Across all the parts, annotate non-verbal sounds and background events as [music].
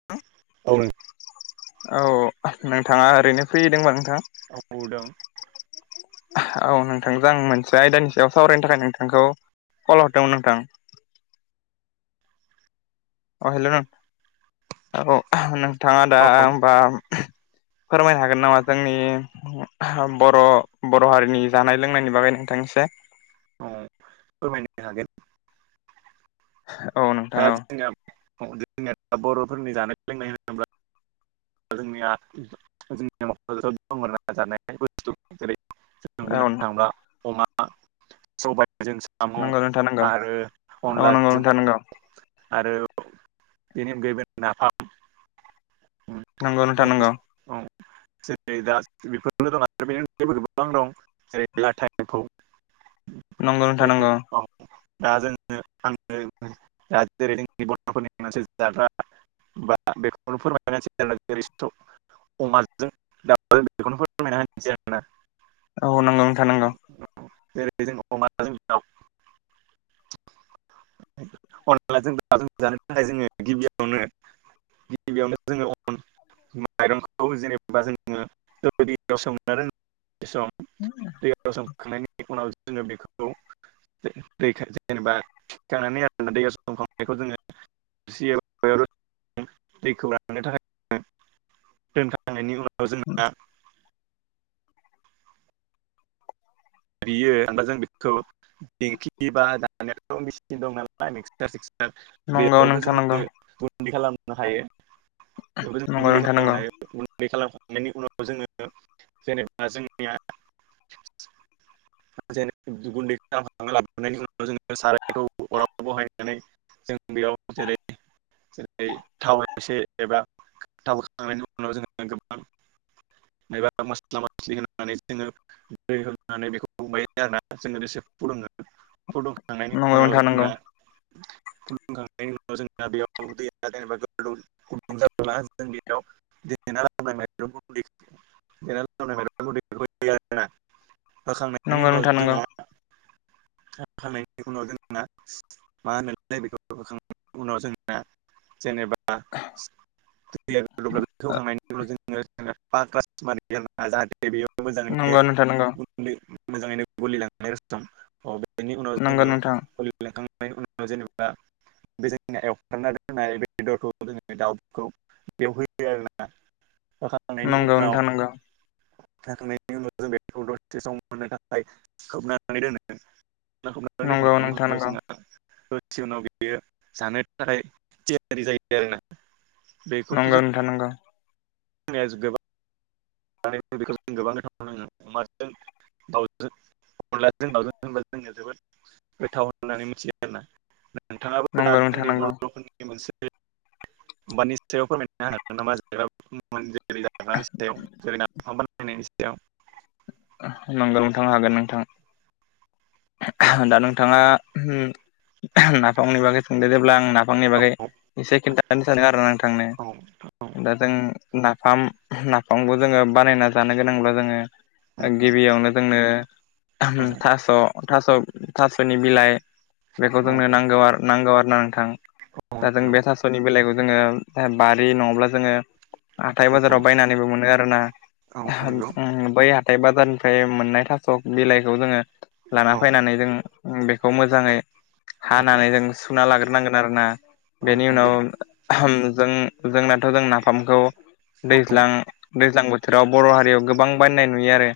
[inaudible] औ नों औ नोंथाङा ओरैनो फ्रि दोंबा नोंथां? [unintelligible] औ नोंथांजों आं मोनसे आयदानि सायाव सावरायनो थाखाय नोंथांखौ कल हरदोंमोन नोंथां। अ हेल' औ नोंथाङा दा औ होनबा फोरमायनो हागोन नामा जोंनि बर' बर' हारिनि जानाय लोंनायनि बागै नोंथांनिसे औ फोरमायनो हागोन औ नोंथां दा औ जोंना जोंनिया बर'फोरनि जानाय लोंनाय होनोब्ला [unintelligible] जों बुंनो औ थाङोब्ला अमा सबायजों साम'जों नंगौ नोंथां नंगौ साम' आरो औ नंगौ अनलाजों नोंथां नंगौ आरो बिदिनो बेबादि नाफाम नंगौ नोंथां नंगौ [unintelligible] [unintelligible] नंगौ बे नोंथां नंगौ। [unintelligible] [unintelligible] अमाजों दाउजों बेखौनो फोरमायना होनोसै आरोना। औ नंगौ नोंथां नंगौ। जेरै जों अमाजों दाव। अनलाजों दाउजों जानो थाखाय जोङो गिबियावनो गिबियावनो जोङो अन [unintelligible] [inaudible] दैयाव सोमखांनायनि उनाव जोङो बेखौ दैखौ जेनेबा थिखांनानै आरो दैयाव सनखांनायखौ जोङो [unintelligible] [unintelligible] [unintelligible] बा मिक्सार सिक्सार नंगौ नोंथां बेफोरावनो नंगौ जोङो गुन्दै खालामनो हायो। [unintelligible] नंगौ नोंथां नंगौ गुन्दै खालामखांनायनि उनाव जोङो जेनेबा जोंनिया जे गुन्दै खालामखांना लाबोनायनि उनाव जोङो सारायखौ अराव बहायनानै जों बेयाव जेरै जेरै थाव एसे एबा थाव होखांनायनि उनाव जोङो गोबां एबा मस्ला मस्लि होनानै जोङो दै होनानै बेखौ [unintelligible] फुदुं खांनायनि नंगौ उनाव नोंथां नंगौ जोंना बेयाव दैया जेनेबा गुदुं जाबोब्ला जों बेयाव [unintelligible] होखांनायनि नंगौ उनाव नोंथां नंगौ जोंहा होखांनायनि उनाव जोंना मा होनो बेखौ होखांनायनि उनाव जोंना जेनेबा [unintelligible] [unintelligible] मोजाङैनो गलि नंगौ नोंथां लांनाय रसम बेनि उनाव नंगौ जोङो नोंथां गलि लांखां नाय उनाव जेनेबा बे जोंना एवफ्रामना दोननाय बेदरखौ जोङो दाउखौ एवहोयो आरो ना [unintelligible] नंगौ नोंथां नंगौ। खांनायनि उनाव जों बेखौ दसे सम मोननो थाखाय खोबनानै दोनो। नंगौ नोंथां नंगौ [unintelligible] दसे उनाव बियो जानो थाखाय थियारि जायो आरो ना। नंगौ नोंथां नंगौ। गोबां [unintelligible] दाउजों अनलाजों दाउजों होनबा जोंनिया जोबोद गोथाव होननानै मिथियो आरोना। नोंथाङाबो दा नंगौ नोंथां जोंनि नंगौ बर' [unintelligible] [unintelligible] [unintelligible] जैरै नाफाम बानायनायनि सायाव नंगौ नोंथां हागोन नोंथां। दा नोंथाङा नाफामनि बागै सोंदेरोब्ला आं नाफ बिफांनि औ बागै एसे खिन्थानो सानो आरो ना नोंथांनो औ दा जों नाफाम नाफामखौ जोङो बानायना जानो गोनांब्ला जोङो औ गिबियावनो जोंनो औ थास' थास' थास'नि बिलाइ बेखौ औ जोंनो नांगौ नांगौ आरो ना नोंथां। औ दा जों नंगौ बे थास'नि बिलाइखौ जोङो ओ बा रि नङाब्ला जोङो हाथाय औ बाजाराव बायनानैबो मोनो आरोना औ नंगौ बै हा थाय बाजारनिफ्राय मोननाय थास' बिलाइखौ जोङो लाना औ फैनानै जों बेखौ मोजाङै हानानै औ जों सुना लाग्रोनांगोन आरो ना। औ नंगौ औ बेनि नंगौ उनाव जों जोंनाथ' जों नाफामखौ औ दैज्लां दैज्लां बोथोराव बर' हारियाव गोबां बायनाय नुयो आरो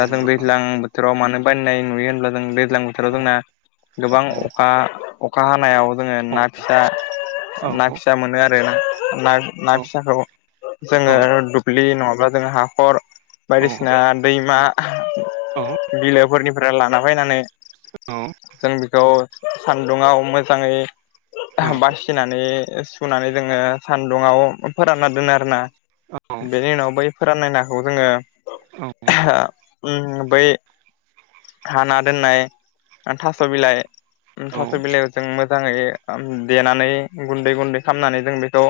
दा जों दैज्लां बोथोराव मानो बानायनाय नुयो होनब्ला जों दैज्लां बोथोराव जोंना गोबां अखा अखा हानायाव जोङो ना फिसा औ ना औ औ फिसा मोनो आरोना ना ना फिसाखौ जोङो दुब्लि नङाब्ला जोङो हाखर बायदिसिना दैमा बिलोफोरनिफ्राय लाना फैनानै औ जों बेखौ सान्दुङाव मोजाङै बासिनानै सुनानै जोङो सान्दुङाव फोरानना दोनो आरो ना। बेनि उनाव बै फोराननाय नाखौ जोङो बै हाना दोननाय थास' बिलाइ थास' बिलाइयाव जों मोजाङै देनानै गुन्दै गुन्दै खालामनानै जों बेखौ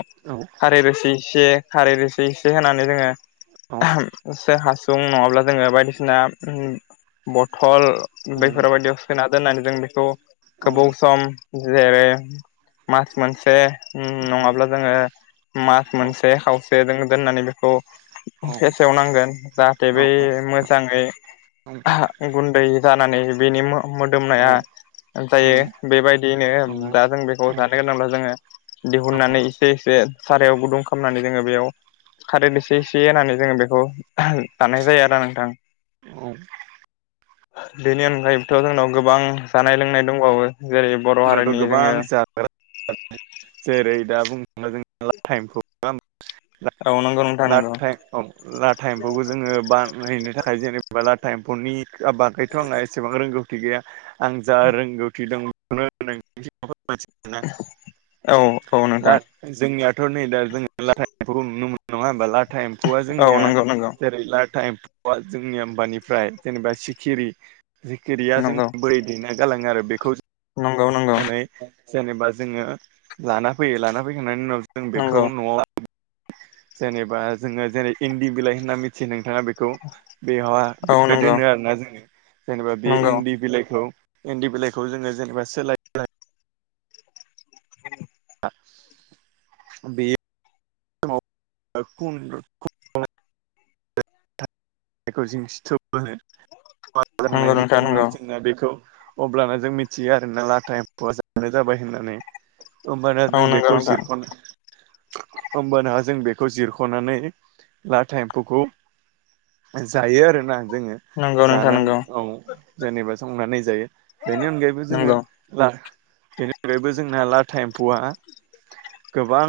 खारै रोसि एसे खारै रोसि एसे होनानै जोङो बे हासुं नङाब्ला जोङो बायदिसिना उम बथल बेफोरबायायदियाव सोना दोननानै जों बेखौ गोबाव सम जेरै मास मोनसे उम नङाब्ला जोङो मास मोनसे खावसे जोङो दोननानै बेखौ फेसेव नांगोन। जाहाथे बै मोजाङै गुन्दै जानानै बेनि मो-मोदोमनाया जायो बेबायदियैनो दा जों बेखौ जानो गोनांब्ला जोंङो दिहुननानै एसे एसे सारायाव गुदुं खालामनानै जोंङो बेयाव कारैबो एसे एसे होननानै जोंङो बेखौ दानाय जायो आरो नोंथां बेनि अनगायैबोथ' जोंनाव गोबां जानाय लोंनाय दंबावो जेरै बर' जोंनाथ' हारिनि जोङो गोबां जेरै दा बुंनो [unintelligible] औ नंगौ नोंथां [unintelligible] नंगौ लाटा एम्फौबो जोंङो बा नो थाखाय जेनेबा लाथा एम्फौनि बागैथ' आंहा एसेबां रोंगौथि गैया आं जा रोंगौथि दं [unintelligible] औ औ नोंथां जोंनियाथ' नै दा लाथामौखौ नुनो मोनो नांआ होमबा लाथा एमफौआ औ जोंनि या नंगौ नंगौ [unintelligible] जेनेबा सिखिरि सिखिरिया जों नंगौ बै दैना गालाङो आरो बेखौ नंगौ नंगौ जोनै जेनेबा जोंङो लाना फैयो लाना फैखांनायनि उनाव जों नंगौ बेखौ न'आव जेनेबा जोंङो जेनै इन्दि बिलाइ होनना मिथि नोंथाङा बेखौ बेहा औ बे नंगौ दोनो आरोना जोंङो जेनेबा बे नंगौ इन्दि बिलाइखौ इन्दि बिलाइखौ जोंङो जेनेबा सोलाय बे [unintelligible] जायखौ जों फिथोब होनो नंगौ खालांनायनि नोंथां नंगौ उनाव जोंना बेखौ अब्लानो जों मिथियो आरोना लाथा एमफैआ जानो जाबाय होननानै होमबाना औ जों नंगौ बेखौ नोंथां जिरख'नो होमबाना जों बेखौ जिरख'नानै लाथा एम्फौखौ जायो आरोना जोंङो नंगौ नोंथां जाना नंगौ औ जेनेबा संनानै जायो बेनि अनगायैबो जोंङो ला बेनिफ्रायबो जोंना लाटा एम्फौआ गोबां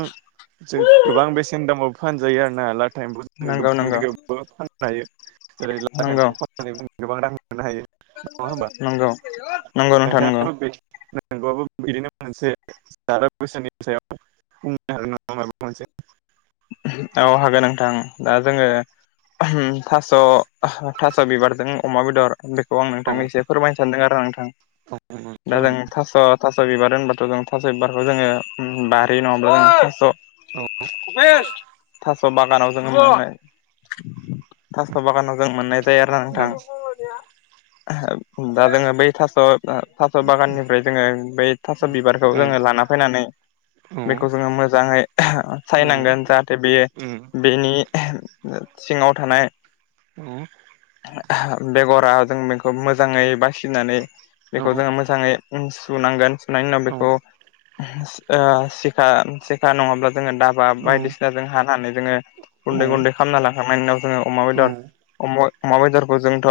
जों गोबां बेसेन दामाव फानजायो आरो ना लाटा इमफै जों नंगौ नंगौ गोबां जायगायावबो फाननो हायो जेरै लाथा नंगौ एमफैखौ फाननानै गोबां रां मोननो हायो नङा होमबा नंगौ नंगौ नोंथां नंगौ नंगौबाबो बिदिनो मोनसे [unintelligible] सायाव माबा मोनसे औ हागोन नोंथां दा जोंङो थास' थास' बिबारजों अमा बेदर बेखौ आं औ नोंथांनि एसे फोरमायनो सानदों आरो नोंथां औ दा जों फोरमाय थास' थास' बिबार होनबाथ' जों थास' बिबारखौ जोंङो ओम बारि नङाब्ला जों थास' औ थास' बागानाव जों मोनाय थास' बागानाव जों मोननाय जायो आरोना औ औ नोंथां दा जोंङो बै थास' थास' बागाननिफ्राय जोंङो बै थास' बिबारखौ औ जोंङो लाना फैनानै औ बेखौ जोंङो मोजाङै सायनांगोन जाहाथे बे बेनि सिंङाव थानाय [unintelligible] बेगरा जों बेखौ मोजाङै बासिनानै बेखौ जोंङो मोजाङै सुनांगोन सुनायनि उनाव बेखौ ओ सिखा सिखा नङाब्ला जोङो दाब बा बायदिसिना जों हानानै जोङो गुन्दै गुन्दै खालामना लांखांनायनि उनाव जोङो अमा बेदर अम अमा बेदरखौ जोंथ'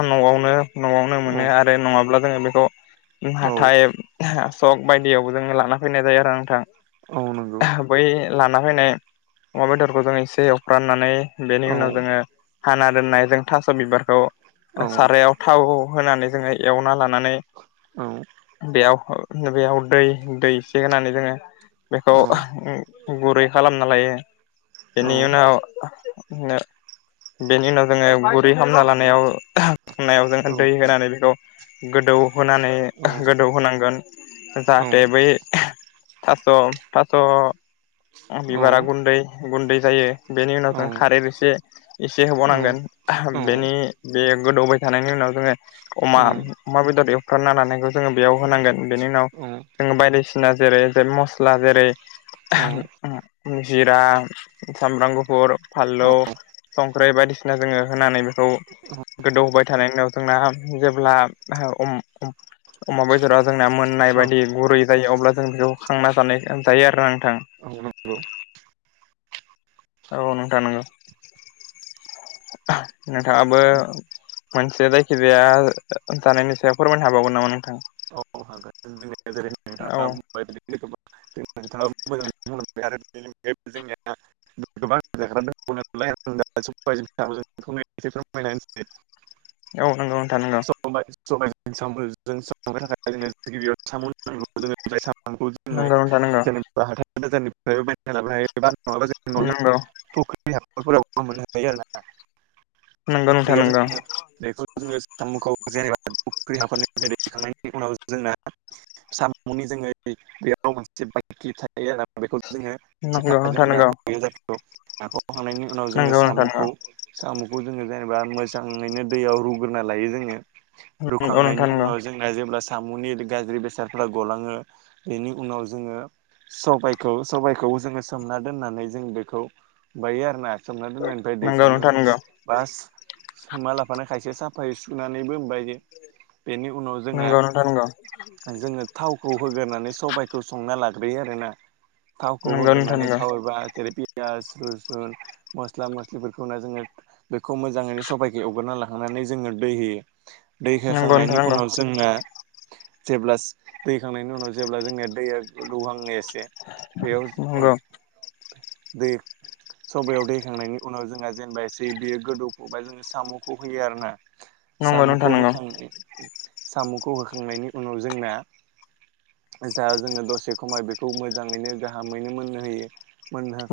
न'आवनो न'आवनो औ मोनो आरो नङाब्ला जोङो बेखौ औ हाथाय सक बायदियावबो जोङो लाना फैनाय जायो आरो नोंथां। औ नंगौ। बै लाना फैनाय अमा बेदरखौ जों एसे एवफ्राननानै बेनि औ उनाव जोङो हाना दोननाय जों थास' बिबारखौ औ सारायाव थाव होनानै जोङो एवना लानानै औ बेयाव बेयाव दै एसे होनानै जोङो बेखौ औ गुरै खालामना लायो बेनि औ उनाव बेनि उनाव जोङो गुरै साम' नांगौ हामना लानायाव खामनायाव जोङो दै होनानै बेखौ गोदौ होनानै गोदौ होनांगोन‌ जाहाथे बै थास' थास' बिबारा गुन्दै गुन्दै जायो बेनि उनाव जों खारै एसे एसे होबावनांगोन बेनि बे गोदौबाय थानायनि उनाव जोङो अमा अमा बेदर एवफ्रामना लानायखौ जोङो बेयाव होनांगोन बेनि उनाव जोङो बायदिसिना जेरै जेथ मस्ला जेरै जिरा सामब्रां गुफुर फानलौ संख्रि बायदिसिना जोङो होनानै बेखौ। गोदौहोबाय थानाय उनाव जोंना जेब्ला हौ ओम। अमा बेदरा जोंना मोननाय बायदि गुरै जायो अब्ला जों बेखौ खांना जानाय जायो आरो नोंथां। औ नोंखौ। औ नोंथा नोंगौ नोंथाङाबो मोनसे जायखि जाया ओ जानायनि सायाव फोरमायनो हाबावगोन नामा नोंथां औ। [unintelligible] नों थाङाबो मोजाङै बुंनो आरो बेनि जोंनिया। [unintelligible] नोंदा सबाय जों दावजों संनाय इसे फोरमायना होनोसै। औ नोंगौ नोथां नोंगौ। [unintelligible] सामखौ जोङो जेनेबा हाथाय नंगौ नोंथां नंगौ बाजारनिफ्राय बायना लाबनो हायो बा नङाबा जों न'नि। नंगौ फुख्रि हाखर फोरावबो मोननो हायो आरो ना। नोंगौ नोंथां बेयाव नोंगौ। जोङो बेखौ जोङो सामुखौ जेनेबा फुख्रि हाखर निफ्राय दैखांनायनि उनाव जोंना सामुंनि जोङै बेयाव मोनसे बाइकि थायो आरो ना। बेखौ जोङो सेखाजों दानखयो गाख'खांनायनि उनाव जोङो नंगौ नोंथां साम'खौ। नंगौ साम'खौ जोङो जेनेबा मोजाङैनो दैयाव रुग्रोना लायो जोङो नंगौ नोंथां नंगौ रुखांनायनि नोंथां नंगौ उनाव जों जोंना जेब्ला साम'नि गाज्रि बेसादफ्रा गलाङो बेनि उनाव जोङो सबायखौ सबायखौ जोङो सोमना दोननानै जों बेखौ बायो आरो ना। सोमना दोन्नायनिफ्राय नंगौ दैखांङो। नोंथां नंगौ बास सोमा लाफानो खायसे साफायै सुनानैबो ओमबायो बेनि उनाव जो जोंहा नंगौ नोंथां नंगौ जोङो थावखौ होगोरनानै सबायइखौ संना लाग्रोयो आरो ना। थावखौ नंगौ नोंथां होग्रोनानै थाव एबा जेरै पियास रुसुन मस्ला मस्लिफोरखौ होना जोङो। बेखौ मोजाङैनो सबाइखो एवग्रोना लाखांनानै जोङो दै होयो दै नंगौ नंगौ नोंथां होखांनायनि नंगौ उनाव जों जोंना जेब्ला दैहोखांनायनि उनाव जेब्ला जोंनिया दैया गोदौहांयो एसे बेयाव ओ अ दै सबायाव दै थांनायनि उनाव जोंहा जेनेबा एसे बियो गोदौफुबा जोङो साम'खौ होयो आरोना। नंगौ नंगौ नोंथां सामुखौ नंगौ होखांनाय सामुखौ होखांनायनि उनाव जोंना जा जोङो दसे खमाय बेखौ मोजाङैनो गाहामैनो मोननो होयो।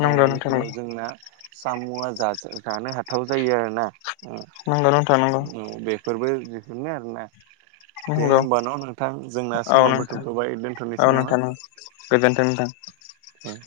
नंगौ नोंथां नंगौ उनाव जोंना सामुआ जाजो जानो हाथाव जायो आरोना। नंगौ नोंथा नंगौ। फोरबो दिहुनो आरोना। [inaudible] दे होमबा न' नोंथां जोंना औ समाबो नोंथां थुगंबाय औ दोनथ'नोसै नामा। नोंथां गोजोनथों नोंथां दे